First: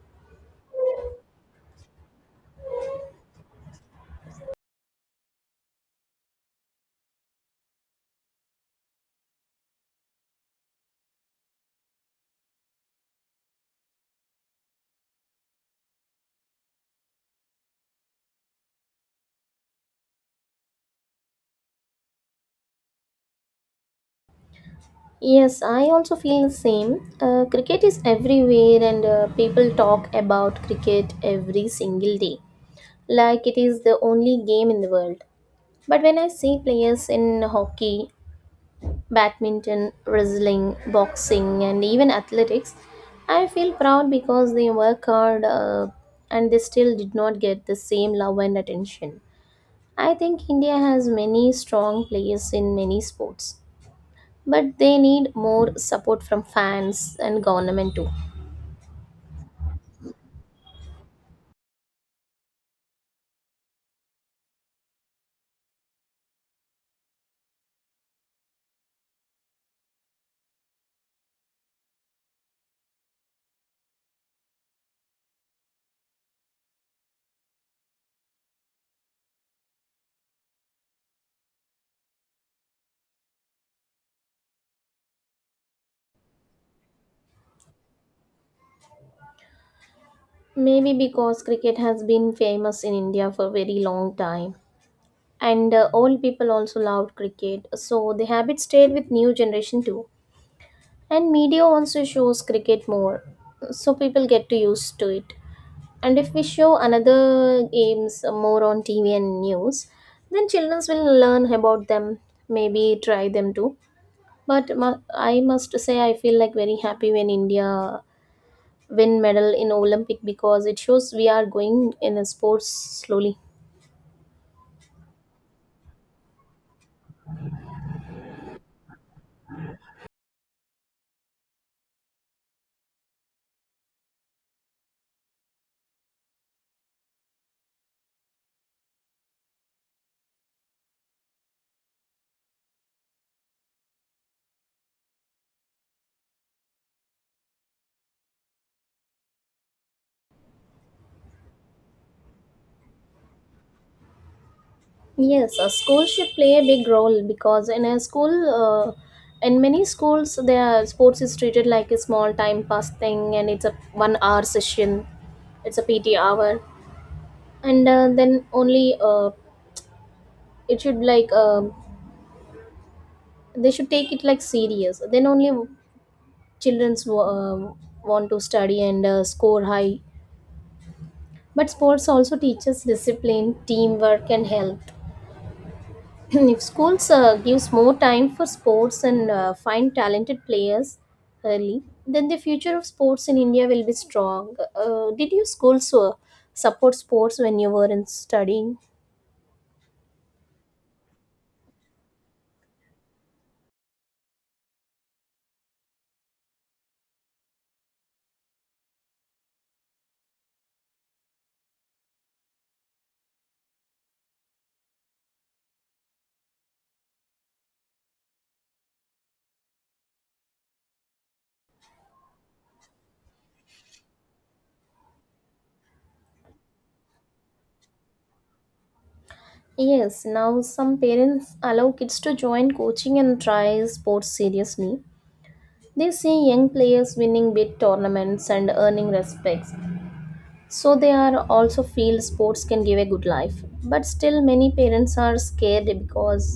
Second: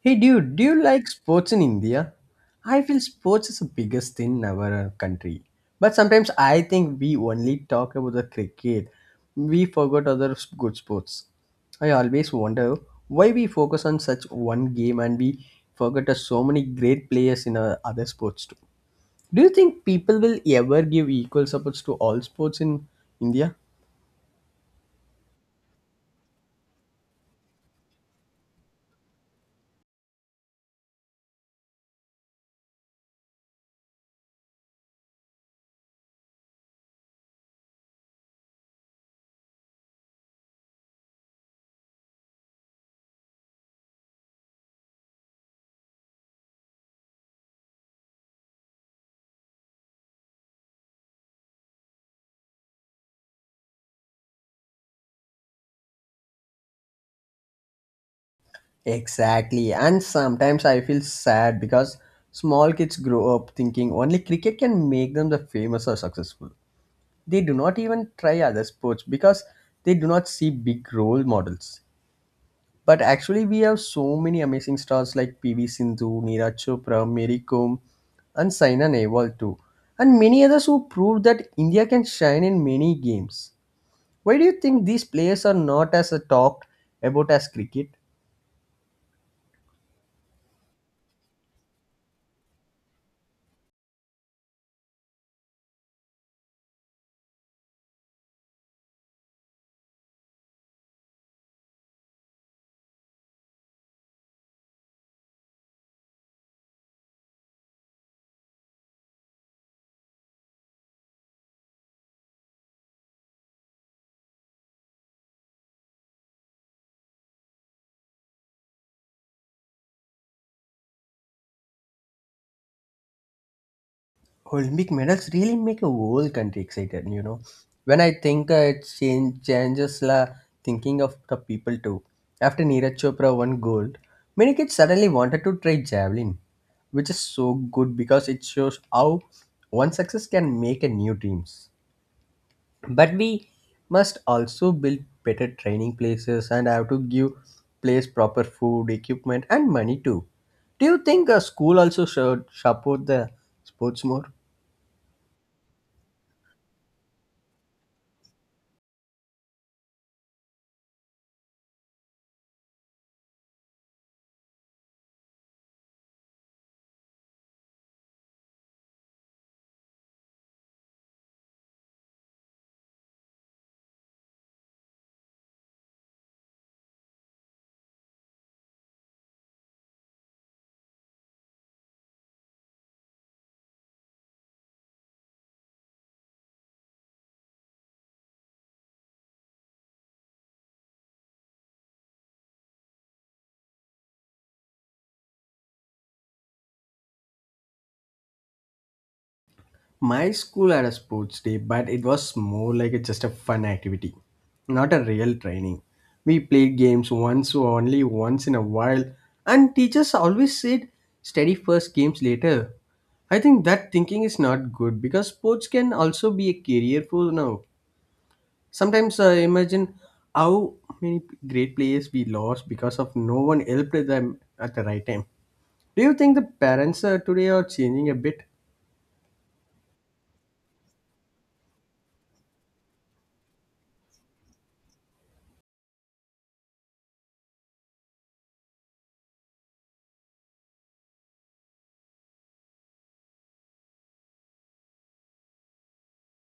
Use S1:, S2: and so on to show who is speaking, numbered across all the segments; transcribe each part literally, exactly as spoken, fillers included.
S1: Hey dude, do you like sports in India? I feel sports is the biggest thing in our uh, country. But sometimes I think we only talk about the cricket. We forgot other s- good sports. I always wonder why we focus on such one game and we forget uh, so many great players in uh, other sports too. Do you think people will ever give equal support to all sports in India?
S2: Yes, I also feel the same. Uh, cricket is everywhere, and uh, people talk about cricket every single day, like it is the only game in the world. But when I see players in hockey, badminton, wrestling, boxing, and even athletics, I feel proud because they work hard uh, and they still did not get the same love and attention. I think India has many strong players in many sports but they need more support from fans and government too.
S1: Exactly. And sometimes I feel sad because small kids grow up thinking only cricket can make them the famous or successful. They do not even try other sports because they do not see big role models. But actually, we have so many amazing stars like P V Sindhu, Neeraj Chopra, Mary Kom, and Saina Nehwal too, and many others who proved that India can shine in many games. Why do you think these players are not as uh, talked about as cricket?
S2: Maybe because cricket has been famous in India for a very long time, and uh, old people also loved cricket, so the habit stayed with new generation too. And media also shows cricket more, so people get to used to it. And if we show another games more on TV and news, then children will learn about them, maybe try them too. But mu- I must say I feel like very happy when India win medal in olympic, because it shows we are going in a sports slowly.
S1: Olympic medals really make a whole country excited, you know. When I think uh, it change, changes la thinking of the people too. After Neeraj Chopra won gold, many kids suddenly wanted to try javelin, which is so good because it shows how one success can make a new dreams. But we must also build better training places and have to give place proper food, equipment, and money too. Do you think a school also should support the sports more?
S2: Yes, a school should play a big role, because in a school uh, in many schools their sports is treated like a small time pass thing, and it's a one hour session, it's a PT hour. And uh, then only, uh, it should like um they should take it like serious. Then only children's wa- um want to study and uh, score high. But sports also teaches discipline, teamwork and health. If schools uh, gives more time for sports and uh, find talented players early, then the future of sports in India will be strong. Uh, did your schools uh, support sports when you were in studying?
S1: My school had a sports day, but it was more like a, just a fun activity, not a real training. We played games once or only once in a while, and teachers always said, study first, games later. I think that thinking is not good because sports can also be a career for now. Sometimes I imagine how many great players we lost because of no one helped them at the right time. Do you think the parents uh, today are changing a bit?
S2: Yes, now some parents allow kids to join coaching and try sports seriously. They see young players winning big tournaments and earning respects, so they are also feel sports can give a good life. But still many parents are scared because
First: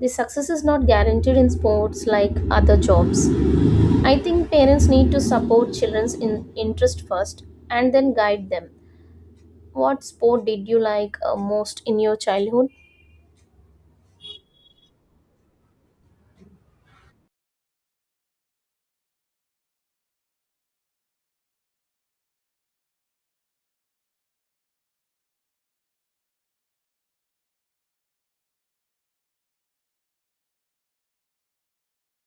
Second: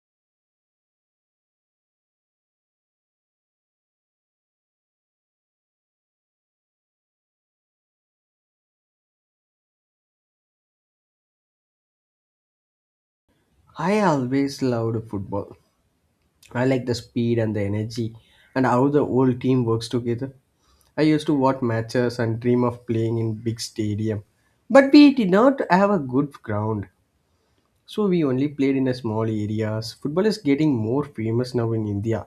S2: the success is not guaranteed in sports like other jobs. I think parents need to support children's in interest first and then guide them. What sport did you like uh, most in your childhood?
S1: I always loved football. I like the speed and the energy and how the whole team works together. I used to watch matches and dream of playing in big stadium. But we did not have a good ground. So we only played in a small areas. Football is getting more famous now in India.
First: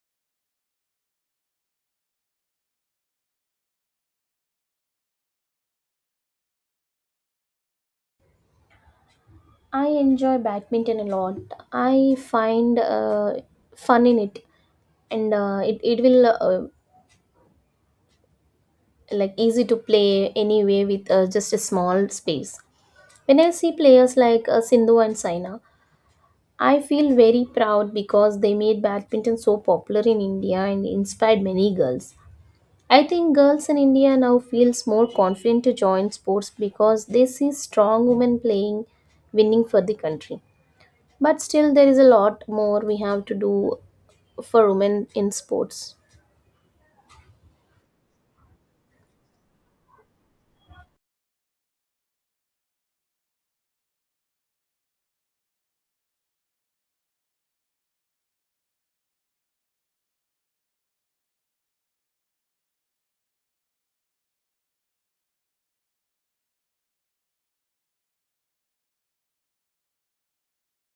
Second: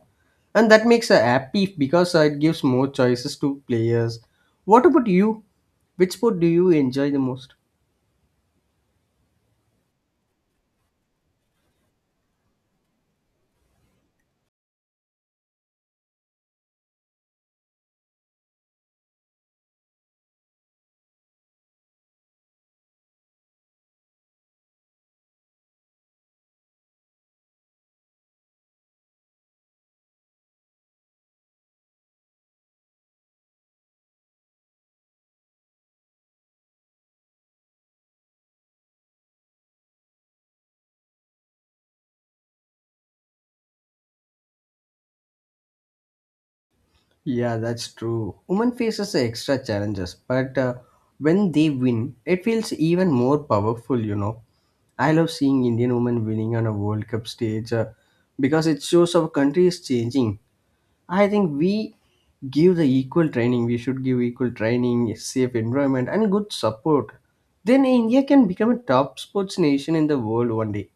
S1: And that makes us happy because uh, it gives more choices to players. What about you? Which sport do you enjoy the most?
S2: I enjoy badminton a lot. I find uh, fun in it, and uh, it, it will uh, like easy to play anyway with uh, just a small space. When I see players like uh, Sindhu and Saina, I feel very proud because they made badminton so popular in India and inspired many girls. I think girls in India now feels more confident to join sports because they see strong women playing, winning for the country. But still there is a lot more we have to do for women in sports.
S1: Yeah, that's true. Women faces extra challenges, but uh, when they win, it feels even more powerful. You know, I love seeing Indian women winning on a World Cup stage uh, because it shows our country is changing. I think we give the equal training. We should give equal training, safe environment, and good support. Then India can become a top sports nation in the world one day.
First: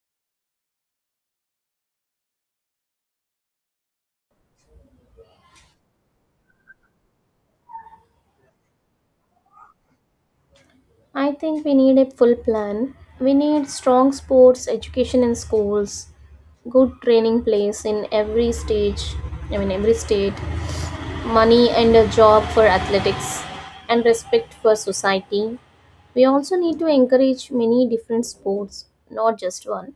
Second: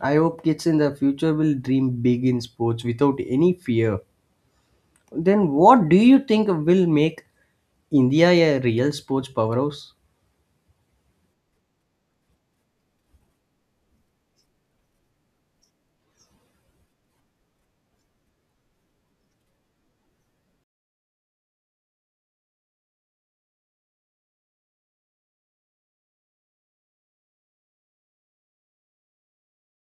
S1: I hope kids in the future will dream big in sports without any fear. Then what do you think will make India a real sports powerhouse?
S2: I think we need a full plan. We need strong sports education in schools, good training place in every stage, I mean every state, money and a job for athletics, and respect for society. We also need to encourage many different sports, not just one.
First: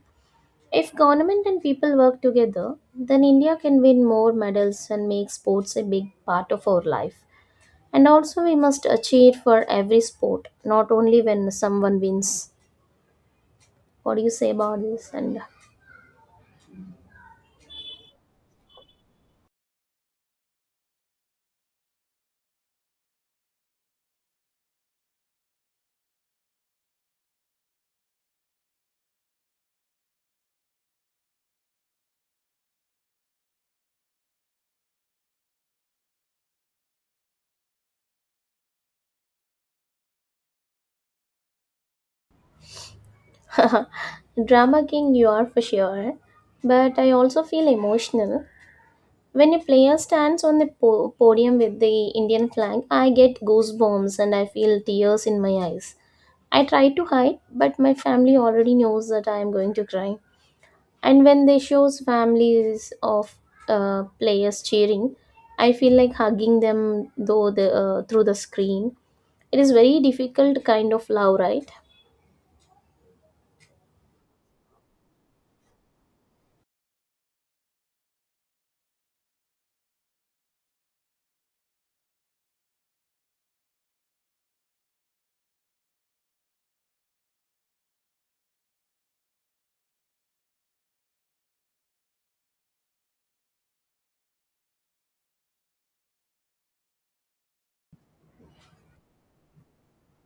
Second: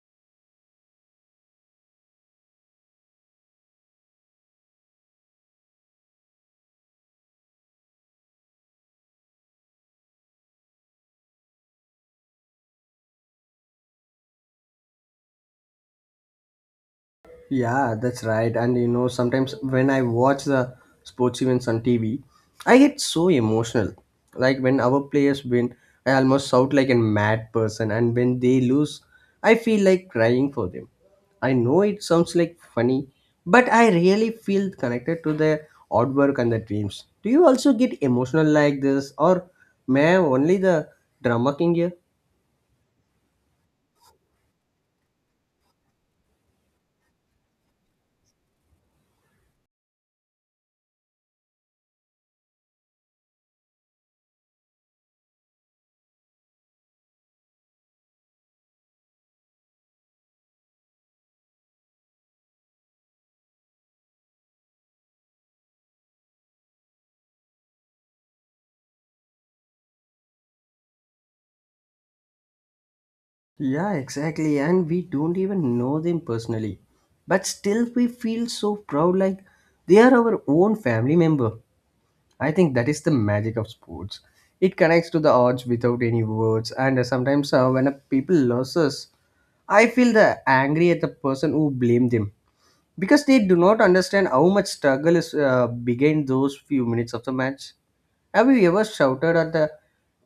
S2: If government and people work together, then India can win more medals and make sports a big part of our life. And also, we must uh, cheer for every sport, not only when someone wins. What do you say about this? And
S1: Yeah, that's right. And you know, sometimes when I watch the sports events on T V, I get so emotional. Like when our players win, I almost shout like a mad person, and when they lose, I feel like crying for them. I know it sounds like funny, but I really feel connected to their hard work and their dreams. Do you also get emotional like this, or may I only the drama king here?
S2: drama king, you are for sure. But I also feel emotional. When a player stands on the po- podium with the Indian flag, I get goosebumps and I feel tears in my eyes. I try to hide, but my family already knows that I am going to cry. And when they shows families of uh, players cheering, I feel like hugging them though the, uh, through the screen. It is very difficult kind of love, right?
S1: Yeah, exactly. And we don't even know them personally. But still, we feel so proud like they are our own family member. I think that is the magic of sports. It connects to the odds without any words. And uh, sometimes, uh, when a people loses, I feel the angry at the person who blamed them because they do not understand how much struggle is uh, behind those few minutes of the match. Have you ever shouted at the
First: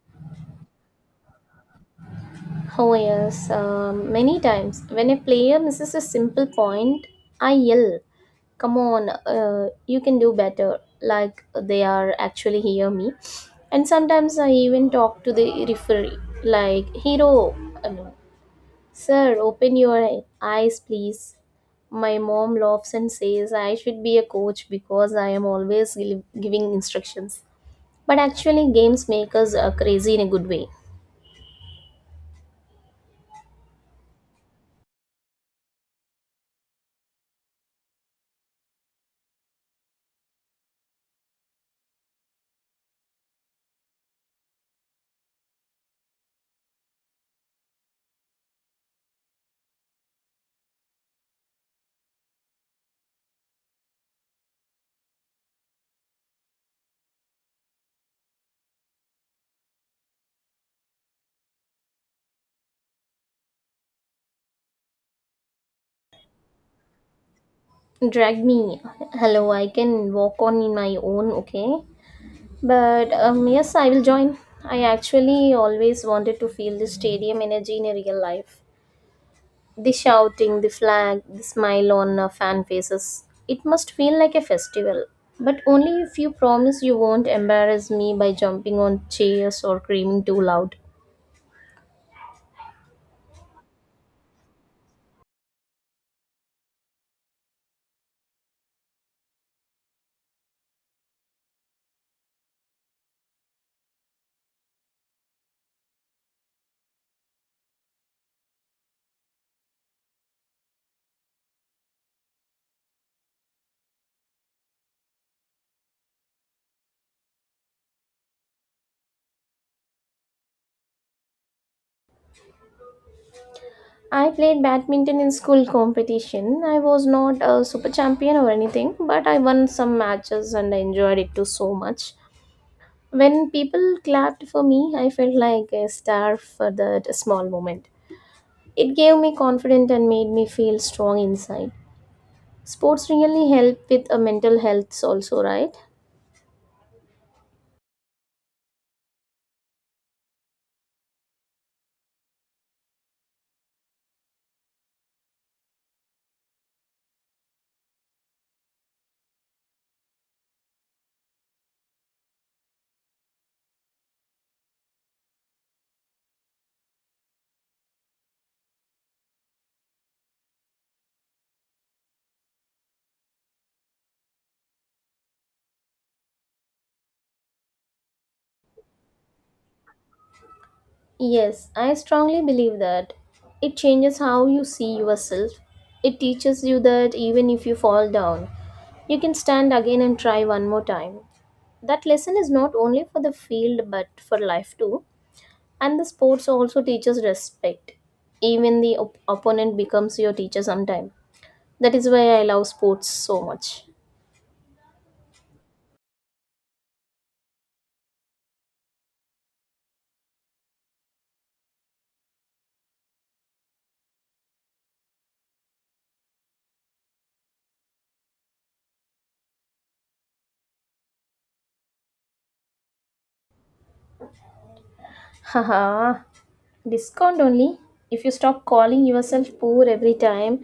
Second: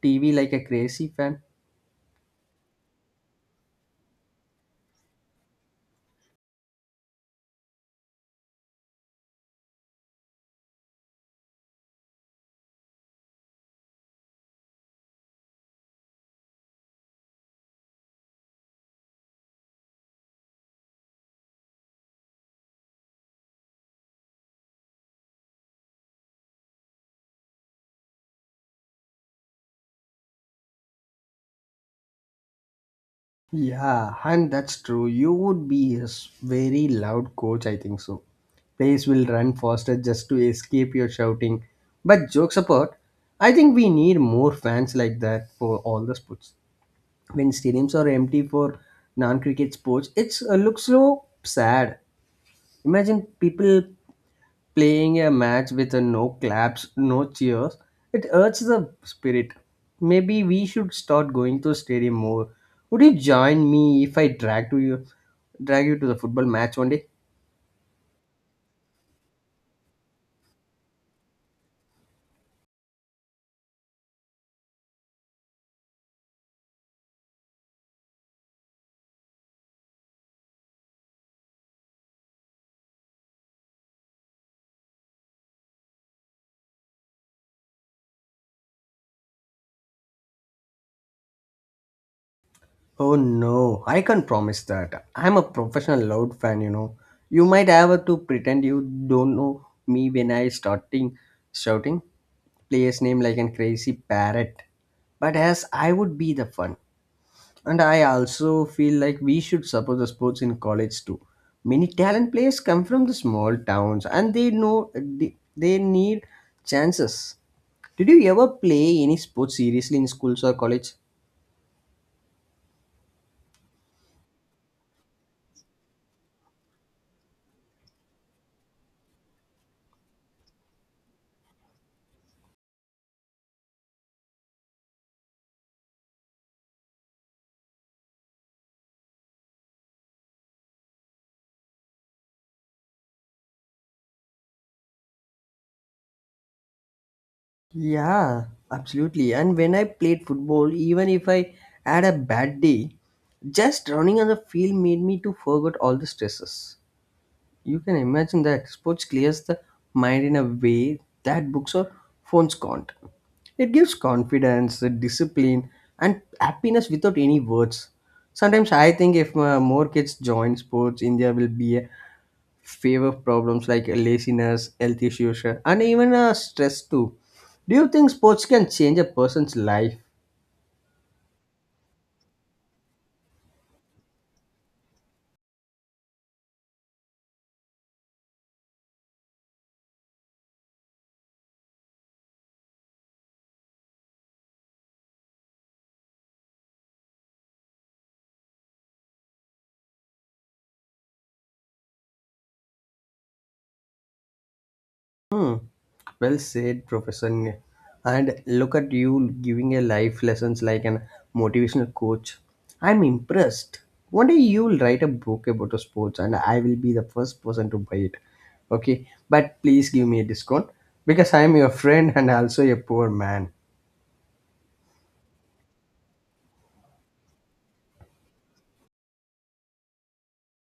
S1: T V like a crazy fan?
S2: Oh, yes, um, many times. When a player misses a simple point, I yell, come on, uh, you can do better, like they are actually hear me. And sometimes I even talk to the referee, like, hero, uh, no, sir, open your eyes, please. My mom laughs and says I should be a coach because I am always gi- giving instructions. But actually, games make us uh, crazy in a good way.
S1: Yeah, and that's true. You would be a s- very loud coach, I think so. Players will run faster just to escape your shouting. But jokes apart, I think we need more fans like that for all the sports. When stadiums are empty for non-cricket sports, it's uh, looks so sad. Imagine people playing a match with a no claps, no cheers, it hurts the spirit. Maybe we should start going to a stadium more. Would you join me if I drag to you drag you to the football match one day?
S2: Drag me? Hello, I can walk on in my own, okay? But um yes, I will join. I actually always wanted to feel the stadium energy in a real life. The shouting, the flag, the smile on uh, fan faces, it must feel like a festival. But only if you promise you won't embarrass me by jumping on chairs or screaming too loud.
S1: Oh no, I can't promise that. I'm a professional loud fan, you know. You might have to pretend you don't know me when I starting shouting player's name like a crazy parrot. But as I would be the fun. And I also feel like we should support the sports in college too. Many talent players come from the small towns and they know they, they need chances. Did you ever play any sports seriously in schools or college?
S2: I played badminton in school competition. I was not a super champion or anything, but I won some matches and I enjoyed it too so much. When people clapped for me, I felt like a star for that small moment. It gave me confidence and made me feel strong inside. Sports really help with a mental health also, right?
S1: Yeah, absolutely. And when I played football, even if I had a bad day, just running on the field made me to forget all the stresses. You can imagine that sports clears the mind in a way that books or phones can't. It gives confidence, discipline, and happiness without any words. Sometimes I think if uh, more kids join sports, India will be a favor of problems like laziness, health issues, uh, and even uh, stress too. Do you think sports can change a person's life?
S2: Yes, I strongly believe that. It changes how you see yourself. It teaches you that even if you fall down, you can stand again and try one more time. That lesson is not only for the field but for life too. And the sports also teaches respect. Even the op- opponent becomes your teacher sometime. That is why I love sports so much.
S1: Hmm. Well said, Professor. And look at you giving a life lessons like an motivational coach. I'm impressed. One day you'll write a book about the sports, and I will be the first person to buy it. Okay, but please give me a discount because I'm your friend and also a poor man.
S2: Haha, discount only if you stop calling yourself poor every time.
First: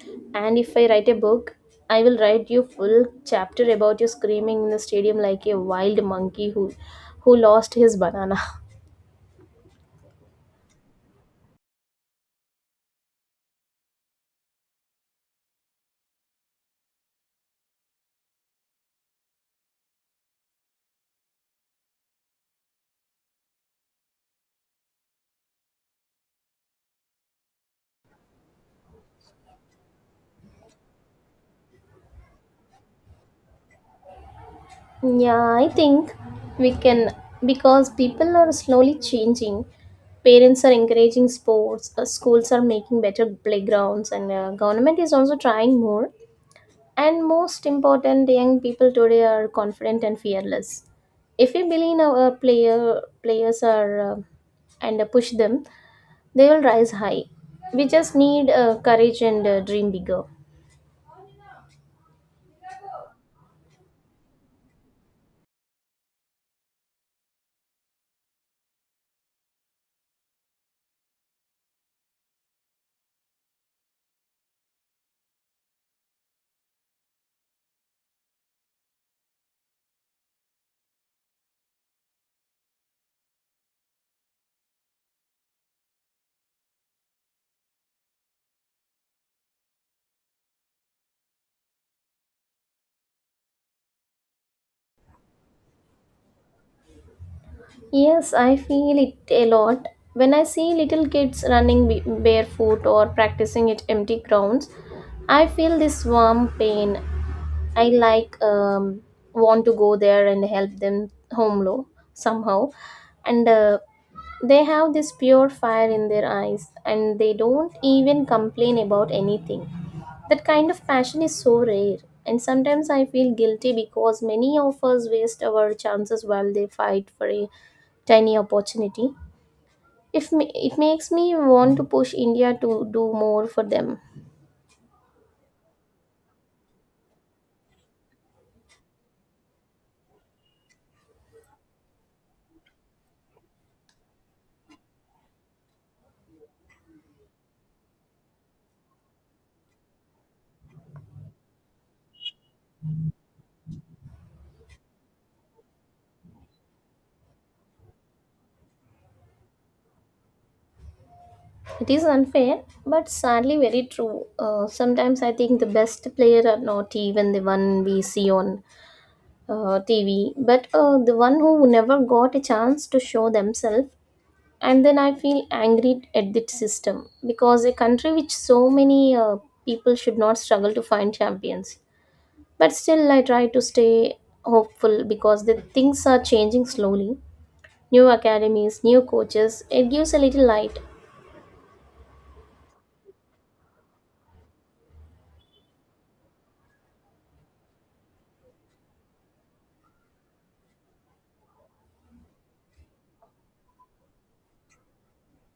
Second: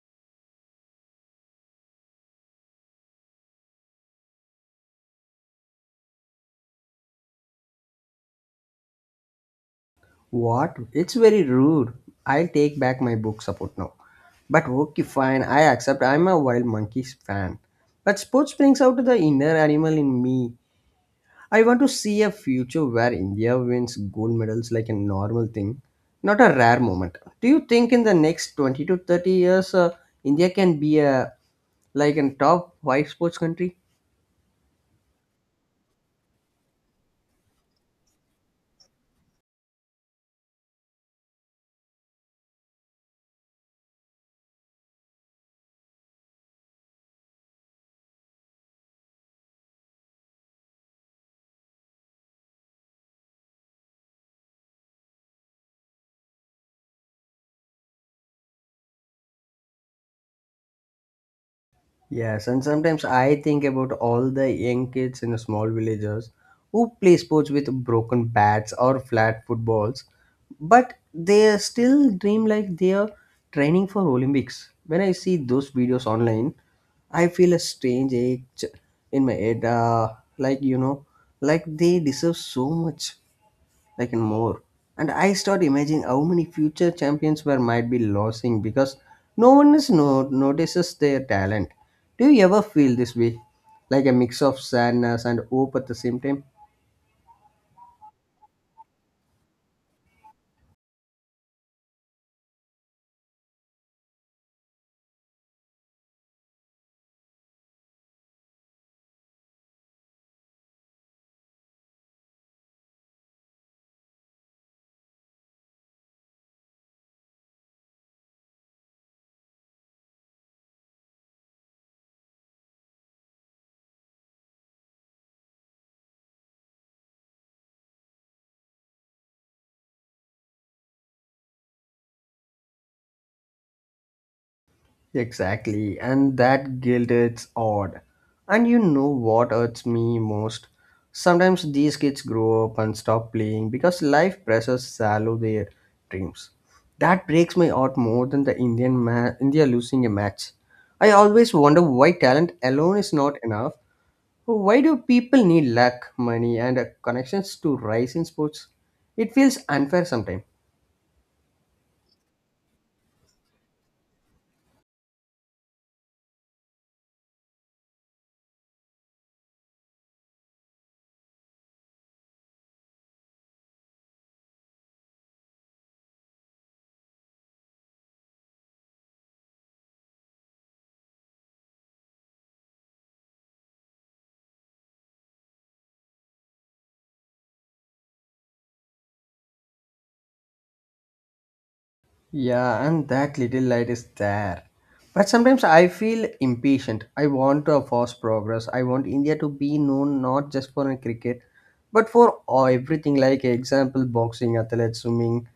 S2: And if I write a book, I will write you full chapter about you screaming in the stadium like a wild monkey who who lost his banana.
S1: What? It's very rude. I'll take back my book support now. But okay, fine. I accept. I'm a wild monkeys fan. But sports brings out the inner animal in me. I want to see a future where India wins gold medals like a normal thing, not a rare moment. Do you think in the next twenty to thirty years, uh, India can be a like a top five sports country?
S2: Yeah, I think we can, because people are slowly changing. Parents are encouraging sports, uh, schools are making better playgrounds, and uh, government is also trying more. And most important, young people today are confident and fearless. If we believe our player, players are uh, and uh, push them, they will rise high. We just need uh, courage and uh, dream bigger.
S1: Yes, and sometimes I think about all the young kids in the small villages who play sports with broken bats or flat footballs, but they still dream like they are training for Olympics. When I see those videos online, I feel a strange ache in my head, uh, like you know, like they deserve so much like and more. And I start imagining how many future champions were might be losing because no one is no- notices their talent. Do you ever feel this way, like a mix of sadness and hope at the same time?
S2: Yes, I feel it a lot. When I see little kids running b- barefoot or practicing at empty grounds, I feel this warm pain. I like um, want to go there and help them home low somehow, and uh, they have this pure fire in their eyes, and they don't even complain about anything. That kind of passion is so rare, and sometimes I feel guilty because many of us waste our chances while they fight for a tiny opportunity. If me, it makes me want to push India to do more for them.
S1: Exactly, and that guilt it's odd. And you know what hurts me most? Sometimes these kids grow up and stop playing because life pressures shallow their dreams. That breaks my heart more than the Indian ma- India losing a match. I always wonder why talent alone is not enough. Why do people need luck, money, and uh, connections to rise in sports? It feels unfair sometimes.
S2: It is unfair, but sadly very true. Uh, sometimes I think the best player are not even the one we see on uh, T V, but uh, the one who never got a chance to show themselves. And then I feel angry at the system, because a country which so many uh, people should not struggle to find champions. But still, I try to stay hopeful because the things are changing slowly. New academies, new coaches, it gives a little light.
S1: Yeah, and that little light is there. But sometimes I feel impatient. I want to force progress. I want India to be known not just for cricket, but for everything like example boxing, athletes, swimming.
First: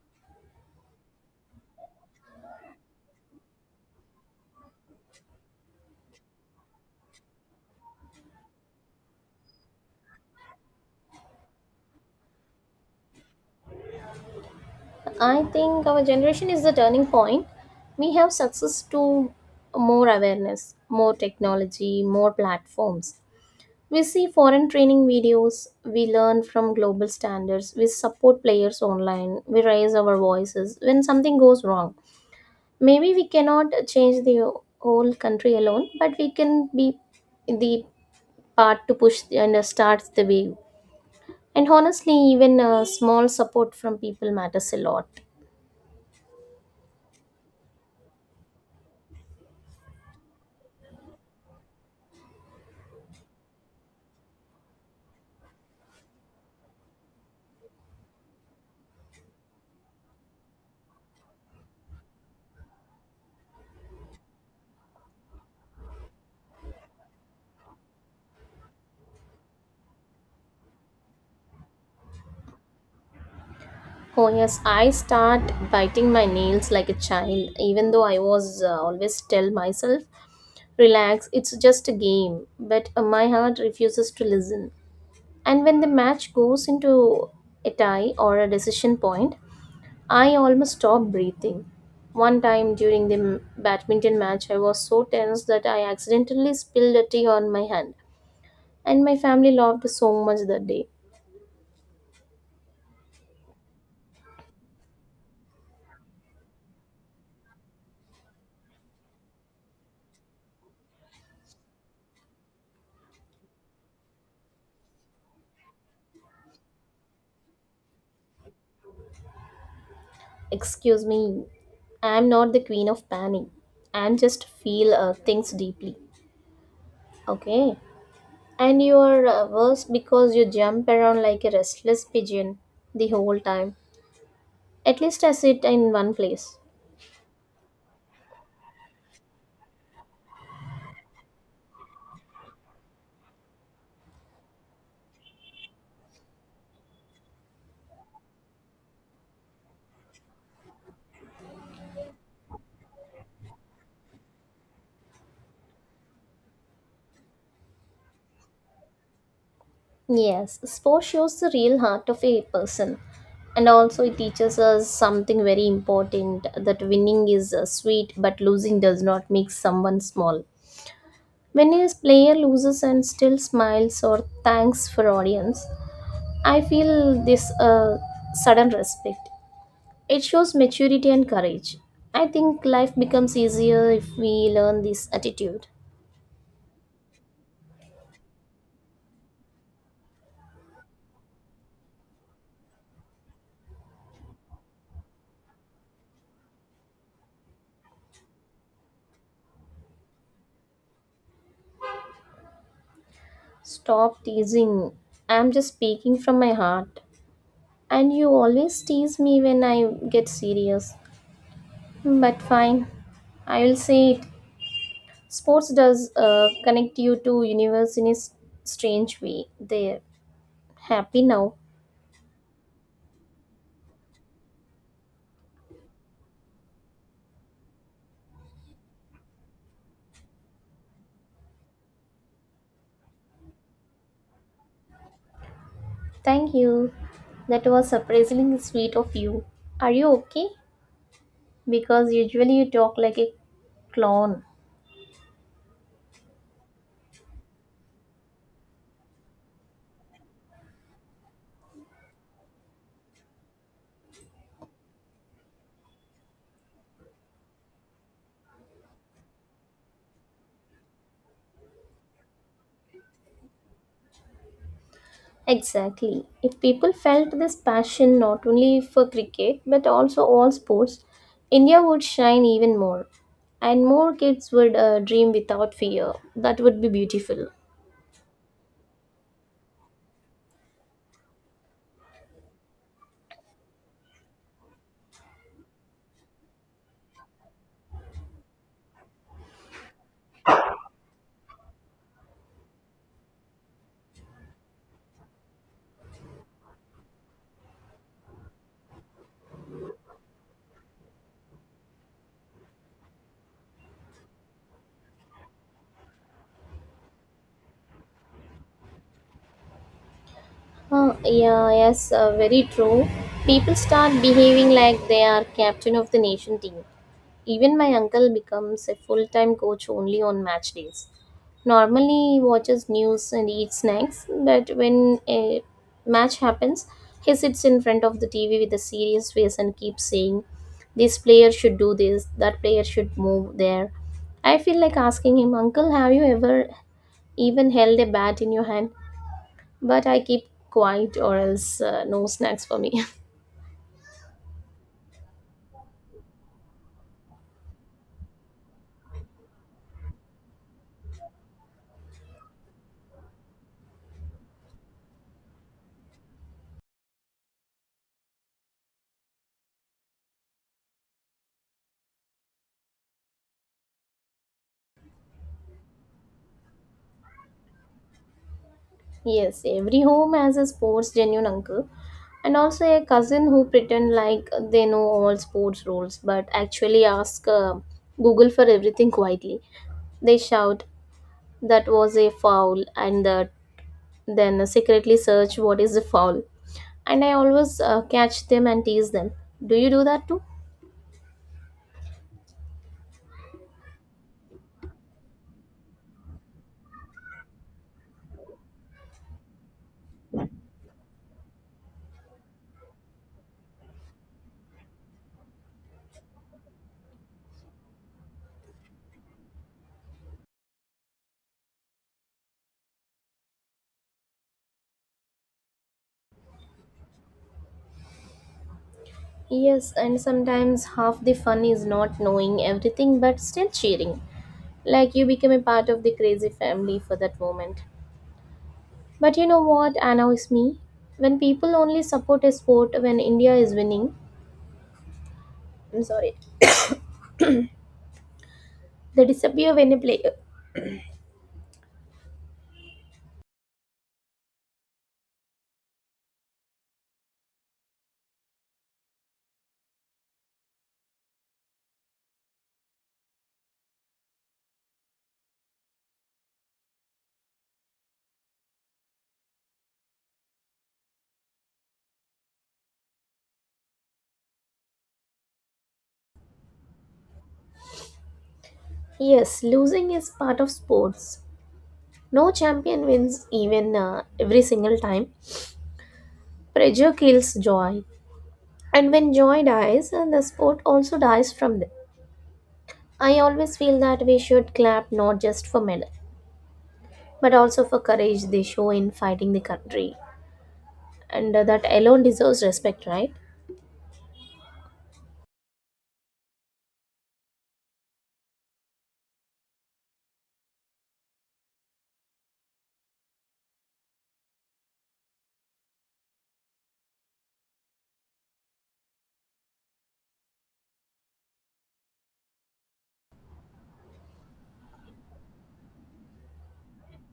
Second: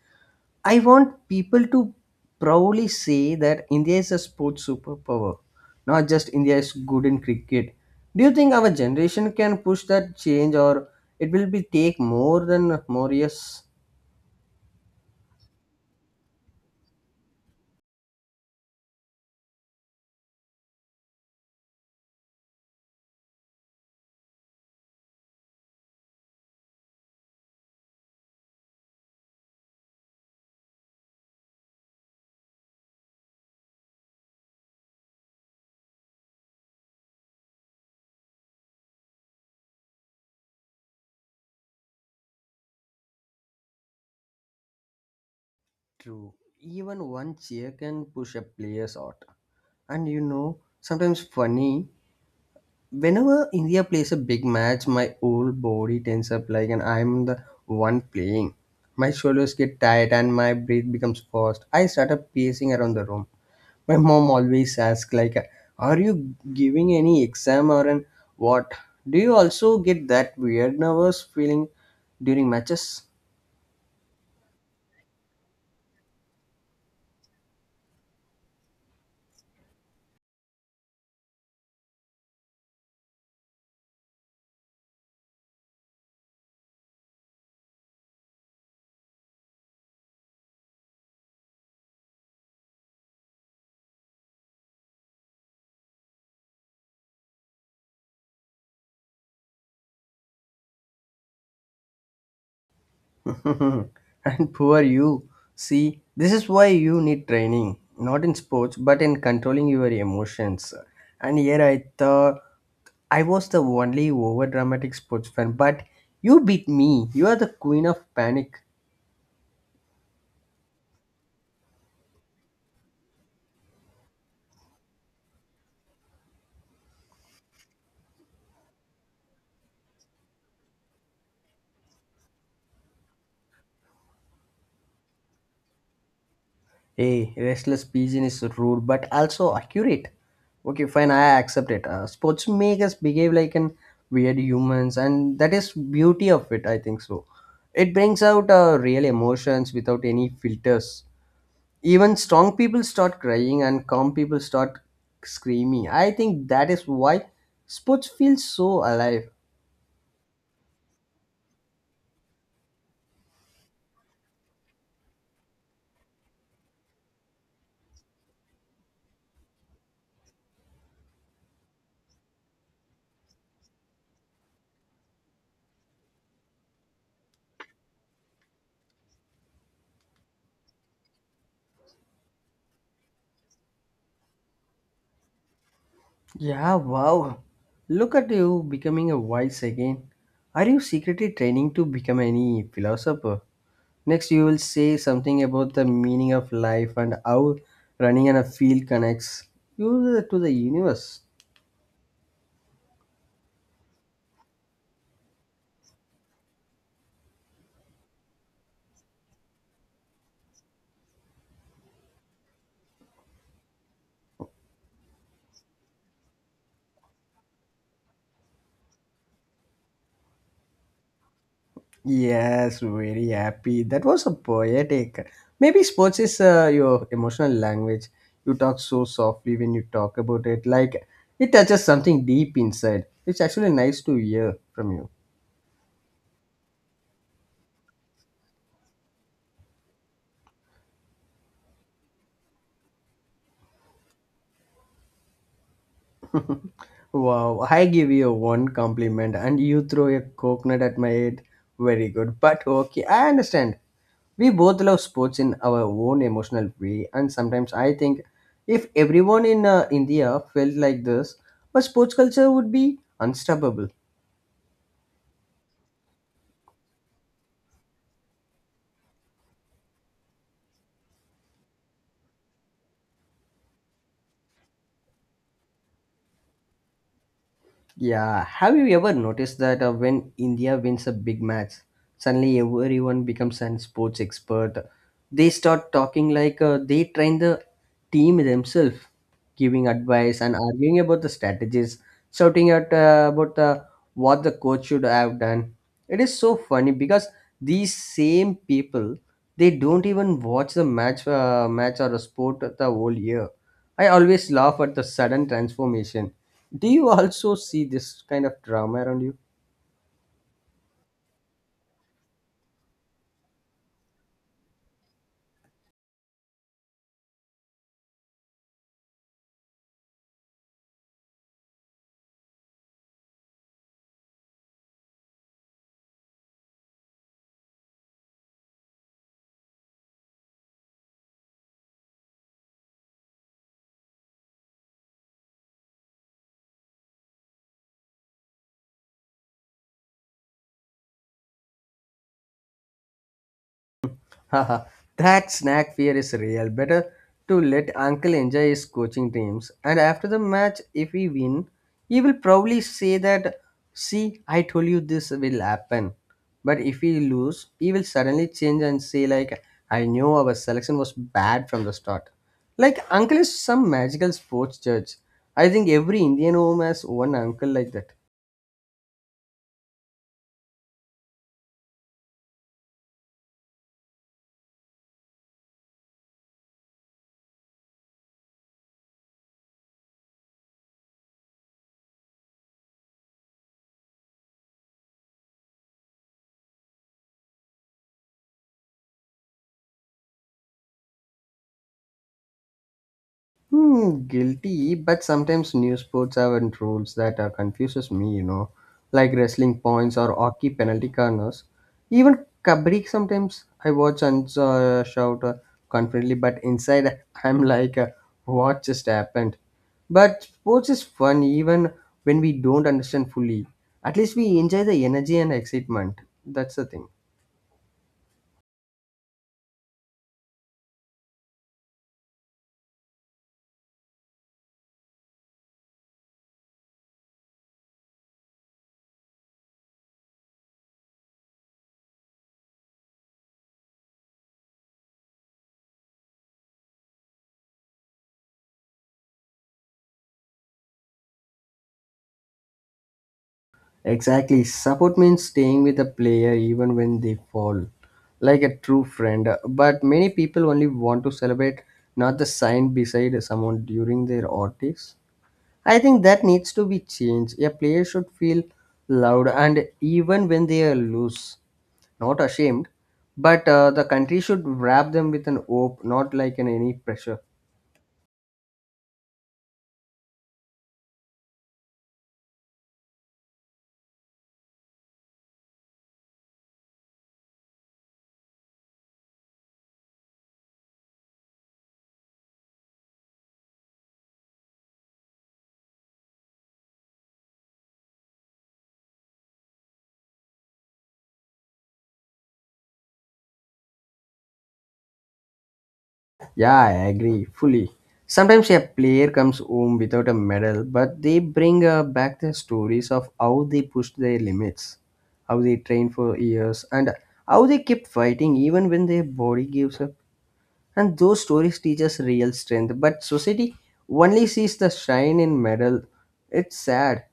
S1: I want people to proudly say that India is a sports superpower, not just India is good in cricket. Do you think our generation can push that change, or it will be take more than more years?
S2: I think our generation is the turning point. We have success to more awareness, more technology, more platforms. We see foreign training videos, we learn from global standards, we support players online, we raise our voices when something goes wrong. Maybe we cannot change the whole country alone, but we can be the part to push and uh, start the wave. And honestly, even uh, small support from people matters a lot.
S1: True. Even one cheer can push a player's out. And you know, sometimes funny, whenever India plays a big match, my whole body tenses up like and I'm the one playing. My shoulders get tight and my breath becomes fast. I start up pacing around the room. My mom always asks like, are you giving any exam or an what? Do you also get that weird nervous feeling during matches?
S2: Oh, yes, I start biting my nails like a child, even though I was uh, always tell myself, relax, it's just a game. But uh, my heart refuses to listen. And when the match goes into a tie or a decision point, I almost stop breathing. One time during the m- badminton match, I was so tense that I accidentally spilled a tea on my hand, and my family laughed so much that day.
S1: and poor you. See, this is why you need training, not in sports, but in controlling your emotions. And here I thought I was the only over dramatic sports fan, but you beat me. You are the queen of panic.
S2: Excuse me, I'm not the queen of panic. I'm just feel uh, things deeply. Okay? And you are uh, worse because you jump around like a restless pigeon the whole time. At least I sit in one place.
S1: Hey, restless pigeon is rude but also accurate. Okay, fine, I accept it. Uh, sports make us behave like an weird humans, and that is beauty of it. I think so. It brings out uh, real emotions without any filters. Even strong people start crying and calm people start screaming. I think that is why sports feels so alive.
S2: Yes, sport shows the real heart of a person. And also, it teaches us something very important, that winning is uh, sweet, but losing does not make someone small. When a player loses and still smiles or thanks for audience, I feel this uh, sudden respect. It shows maturity and courage. I think life becomes easier if we learn this attitude.
S1: Yeah, wow. Look at you becoming a wise again. Are you secretly training to become any philosopher? Next you will say something about the meaning of life and how running on a field connects you to the universe.
S2: Stop teasing. I'm just speaking from my heart. And you always tease me when I get serious. But fine, I will say it. Sports does uh, connect you to universe in a s- strange way. They're happy now.
S1: Yes, very happy. That was a poetic. Maybe sports is uh, your emotional language. You talk so softly when you talk about it, like it touches something deep inside. It's actually nice to hear from you.
S2: Thank you. That was surprisingly sweet of you. Are you okay? Because usually you talk like a clown.
S1: Wow, I give you one compliment and you throw a coconut at my head. Very good. But okay, I understand. We both love sports in our own emotional way, and sometimes I think if everyone in uh, India felt like this, our sports culture would be unstoppable.
S2: Exactly. If people felt this passion not only for cricket but also all sports, India would shine even more. And more kids would uh, dream without fear. That would be beautiful.
S1: Yeah, have you ever noticed that uh, when India wins a big match, suddenly everyone becomes an sports expert? They start talking like uh, they train the team themselves, giving advice and arguing about the strategies, shouting out uh, about uh, what the coach should have done. It is so funny because these same people they don't even watch the match, uh, match or a sport the whole year. I always laugh at the sudden transformation. Do you also see this kind of drama around you?
S2: Uh, yeah, yes, uh, very true. People start behaving like they are captain of the nation team. Even my uncle becomes a full time coach only on match days. Normally, he watches news and eats snacks, but when a match happens, he sits in front of the T V with a serious face and keeps saying, this player should do this, that player should move there. I feel like asking him, Uncle, have you ever even held a bat in your hand? But I keep quiet, or else, uh, no snacks for me.
S1: Haha, that snack fear is real. Better to let Uncle enjoy his coaching dreams. And after the match, if we win, he will probably say that, see, I told you this will happen. But if we lose, he will suddenly change and say, like, I knew our selection was bad from the start. Like, Uncle is some magical sports judge. I think every Indian home has one uncle like that.
S2: Yes, every home has a sports genuine uncle and also a cousin who pretend like they know all sports rules but actually ask uh, Google for everything quietly. They shout that was a foul, and uh, then secretly search what is the foul. And I always uh, catch them and tease them. Do you do that too?
S1: Hmm, guilty, but sometimes new sports have and rules that uh, confuses me, you know, like wrestling points or hockey penalty corners. Even kabaddi sometimes I watch and uh, shout uh, confidently, but inside I'm like, uh, what just happened? But sports is fun even when we don't understand fully. At least we enjoy the energy and excitement. That's the thing.
S2: Yes, and sometimes half the fun is not knowing everything but still cheering. Like you become a part of the crazy family for that moment. But you know what annoys me? When people only support a sport when India is winning, I'm sorry, they disappear when a player.
S1: Exactly. Support means staying with a player even when they fall, like a true friend. But many people only want to celebrate not the sign beside someone during their ordeals. I think that needs to be changed. A player should feel loud and even when they are loose, not ashamed. But uh, the country should wrap them with an hope, not like an any pressure.
S2: Yes, losing is part of sports. No champion wins even uh, every single time. Pressure kills joy. And when joy dies, uh, the sport also dies from them. I always feel that we should clap not just for medal, but also for courage they show in fighting the country. And uh, that alone deserves respect, right?
S1: Yeah, I agree fully. Sometimes a player comes home without a medal, but they bring uh, back the stories of how they pushed their limits, how they trained for years, and how they kept fighting even when their body gives up. And those stories teach us real strength, but society only sees the shine in medal. It's sad.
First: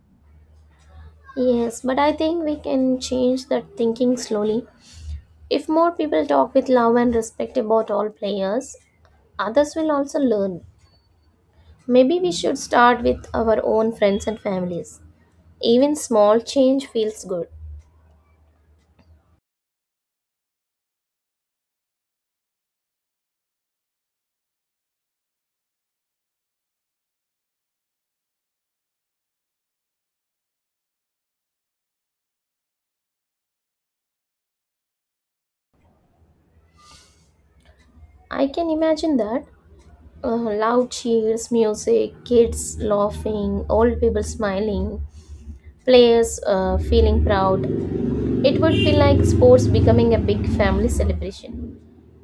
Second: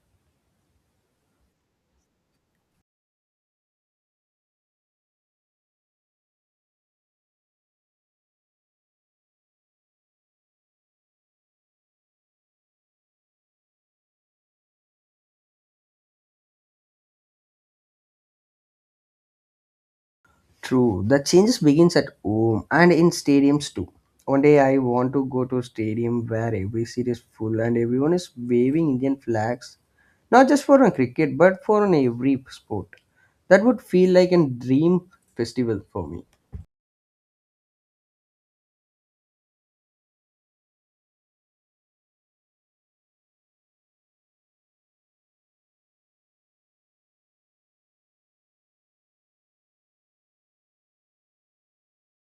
S2: Yes, but I think we can change that thinking slowly. If more people talk with love and respect about all players, others will also learn. Maybe we should start with our own friends and families. Even small change feels good.
S1: True, the changes begins at home and in stadiums too. One day I want to go to a stadium where every seat is full and everyone is waving Indian flags, not just for a cricket but for an every sport. That would feel like a dream festival for me.
S2: I can imagine that. Uh, loud cheers, music, kids laughing, old people smiling. Players uh, feeling proud. It would feel like sports becoming a big family celebration.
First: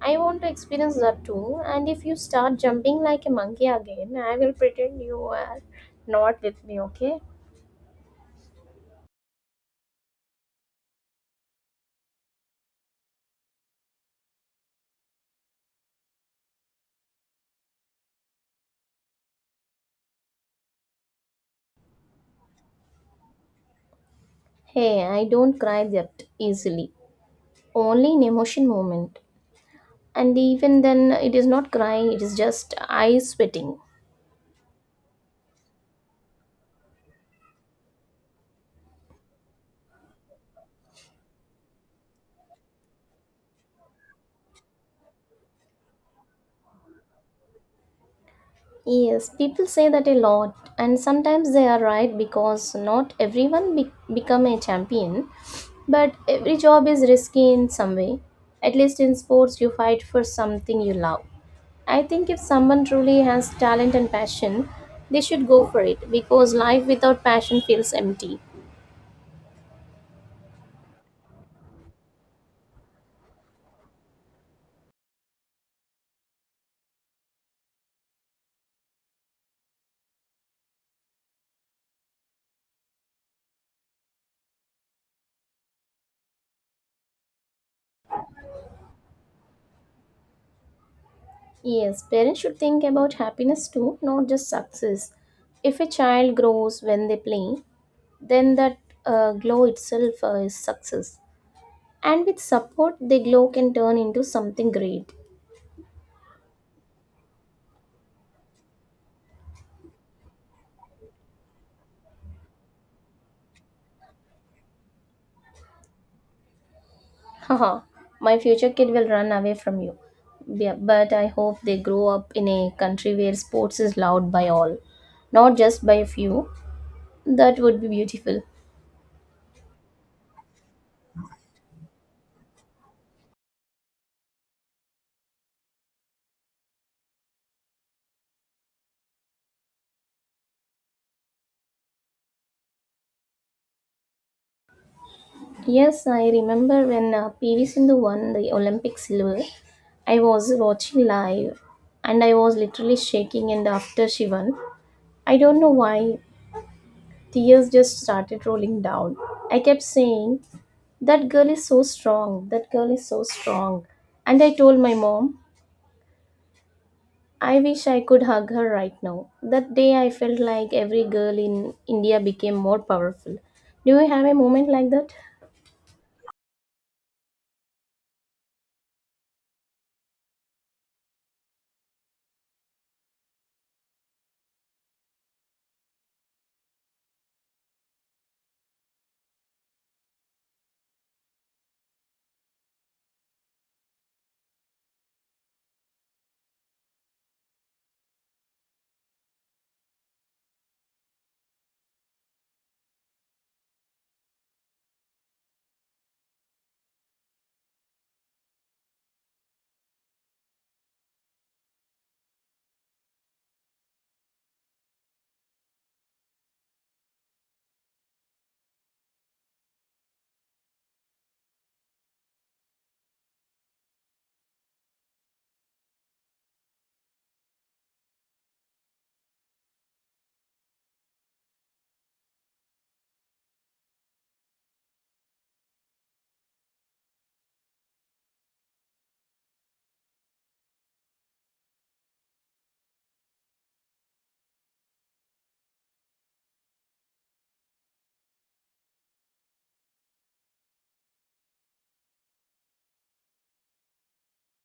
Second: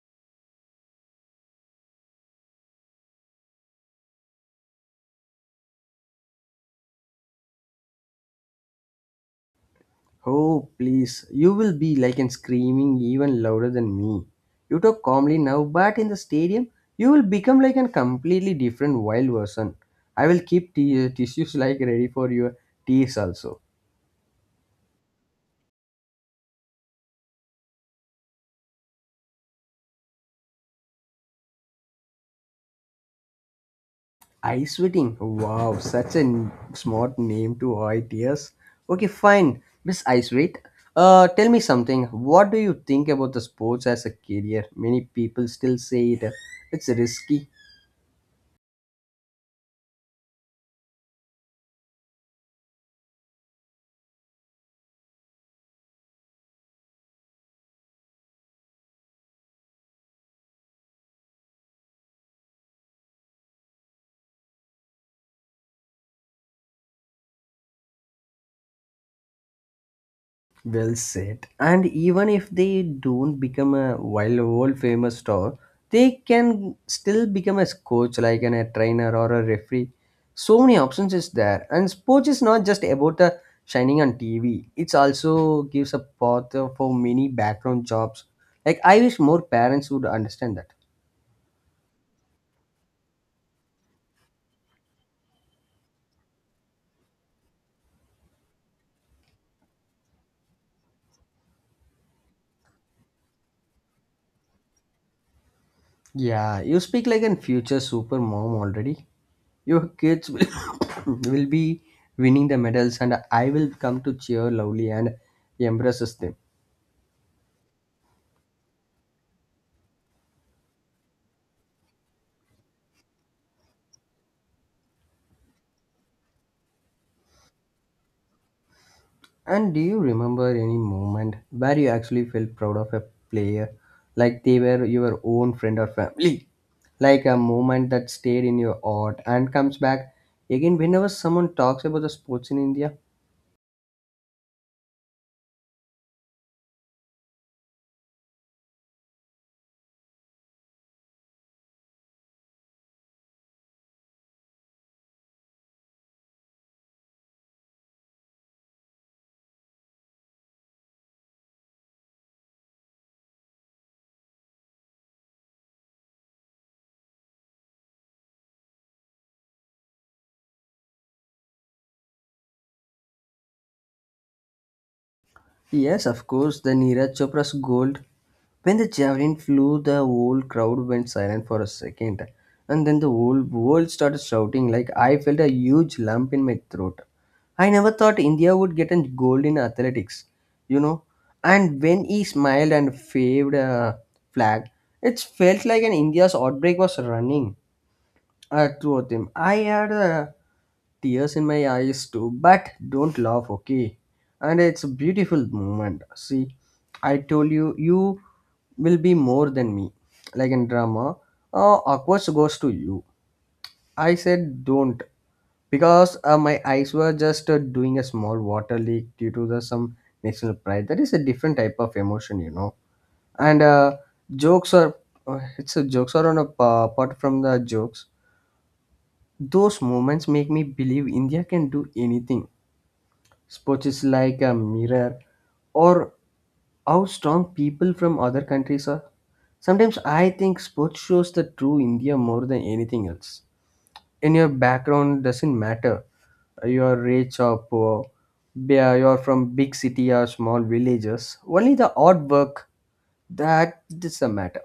S2: I want to experience that too. And if you start jumping like a monkey again, I will pretend you are not with me, okay?
S1: Oh please, you will be like and screaming even louder than me. You talk calmly now, but in the stadium, you will become like a completely different wild person. I will keep t- tissues like ready for your tears also.
S2: Hey, I don't cry that easily. Only in emotion moment. And even then, it is not crying, it is just eyes sweating.
S1: Ice Wedding. Wow, such a n- smart name to it, yes. Okay, fine. Miss Ice Wait. Uh, tell me something. What do you think about the sports as a career? Many people still say it. It's risky.
S2: Yes, people say that a lot, and sometimes they are right because not everyone be- become a champion, but every job is risky in some way. At least in sports, you fight for something you love. I think if someone truly has talent and passion, they should go for it because life without passion feels empty.
S1: Well said. And even if they don't become a wild world famous star, they can still become a coach, like an, a trainer or a referee. So many options is there, and sports is not just about the shining on T V. It also gives a path for many background jobs. Like I wish more parents would understand that.
S2: Yes, parents should think about happiness too, not just success. If a child grows when they play, then that uh, glow itself uh, is success. And with support, the glow can turn into something great.
S1: Yeah, you speak like an future super mom already. Your kids will, will be winning the medals, and I will come to cheer loudly and embrace them.
S2: Haha, my future kid will run away from you. Yeah, but I hope they grow up in a country where sports is loved by all, not just by a few. That would be beautiful.
S1: And do you remember any moment where you actually felt proud of a player, like they were your own friend or family? Like a moment that stayed in your heart and comes back again whenever someone talks about the sports in India?
S2: Yes, I remember when uh, P V Sindhu won the Olympic silver. I was watching live and I was literally shaking, and after she won, I don't know why, tears just started rolling down. I kept saying, that girl is so strong, that girl is so strong, and I told my mom, I wish I could hug her right now. That day I felt like every girl in India became more powerful. Do you have a moment like that?
S1: Yes, of course, the Neeraj Chopra's gold. When the javelin flew, the whole crowd went silent for a second, and then the whole world started shouting. Like I felt a huge lump in my throat. I never thought India would get a gold in athletics, you know. And when he smiled and waved a flag, it felt like an India's outbreak was running. Uh, two of them. I had uh, tears in my eyes too, but don't laugh, okay? And it's a beautiful moment. See, I told you, you will be more than me. Like in drama, uh, awkward goes to you. I said, don't, because uh, my eyes were just uh, doing a small water leak due to the some national pride. That is a different type of emotion, you know. And uh, jokes are, uh, it's a jokes are on a uh, apart from the jokes. Those moments make me believe India can do anything. Sports is like a mirror, or how strong people from other countries are. Sometimes I think sports shows the true India more than anything else. In your background doesn't matter, you are rich or poor, be- you're from big city or small villages, only the artwork, that is the matter.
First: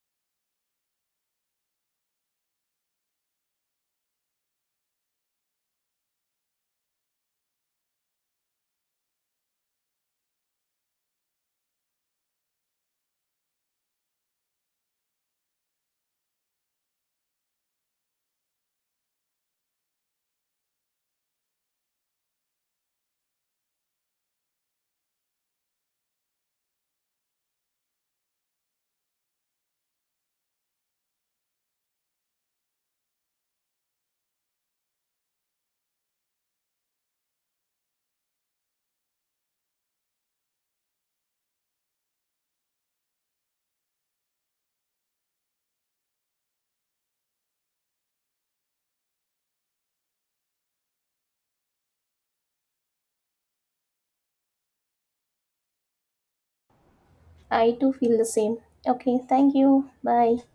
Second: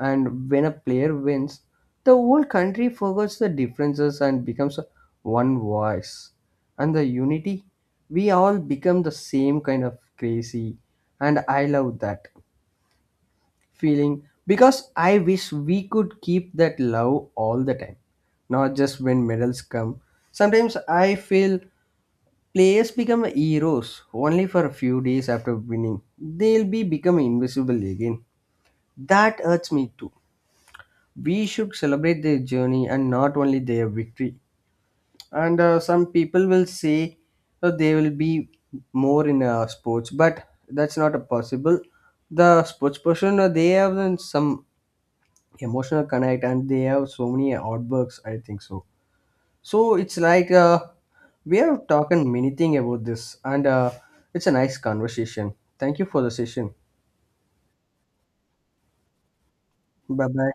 S1: And when a player wins, the whole country forgets the differences and becomes one voice and the unity, we all become the same kind of crazy, and I love that feeling. Because I wish we could keep that love all the time, not just when medals come. Sometimes I feel players become heroes only for a few days after winning. They'll be becoming invisible again. That hurts me too. We should celebrate their journey and not only their victory. And uh, some people will say uh, they will be more in uh, sports, but that's not a possible. The sports person uh, they have uh, some emotional connect and they have so many artworks, I think so. So it's like, uh, we have talked many thing about this, and uh, it's a nice conversation. Thank you for the session.
S2: I too feel the same. Okay, thank you,
S1: Bye
S2: bye.
S1: bye.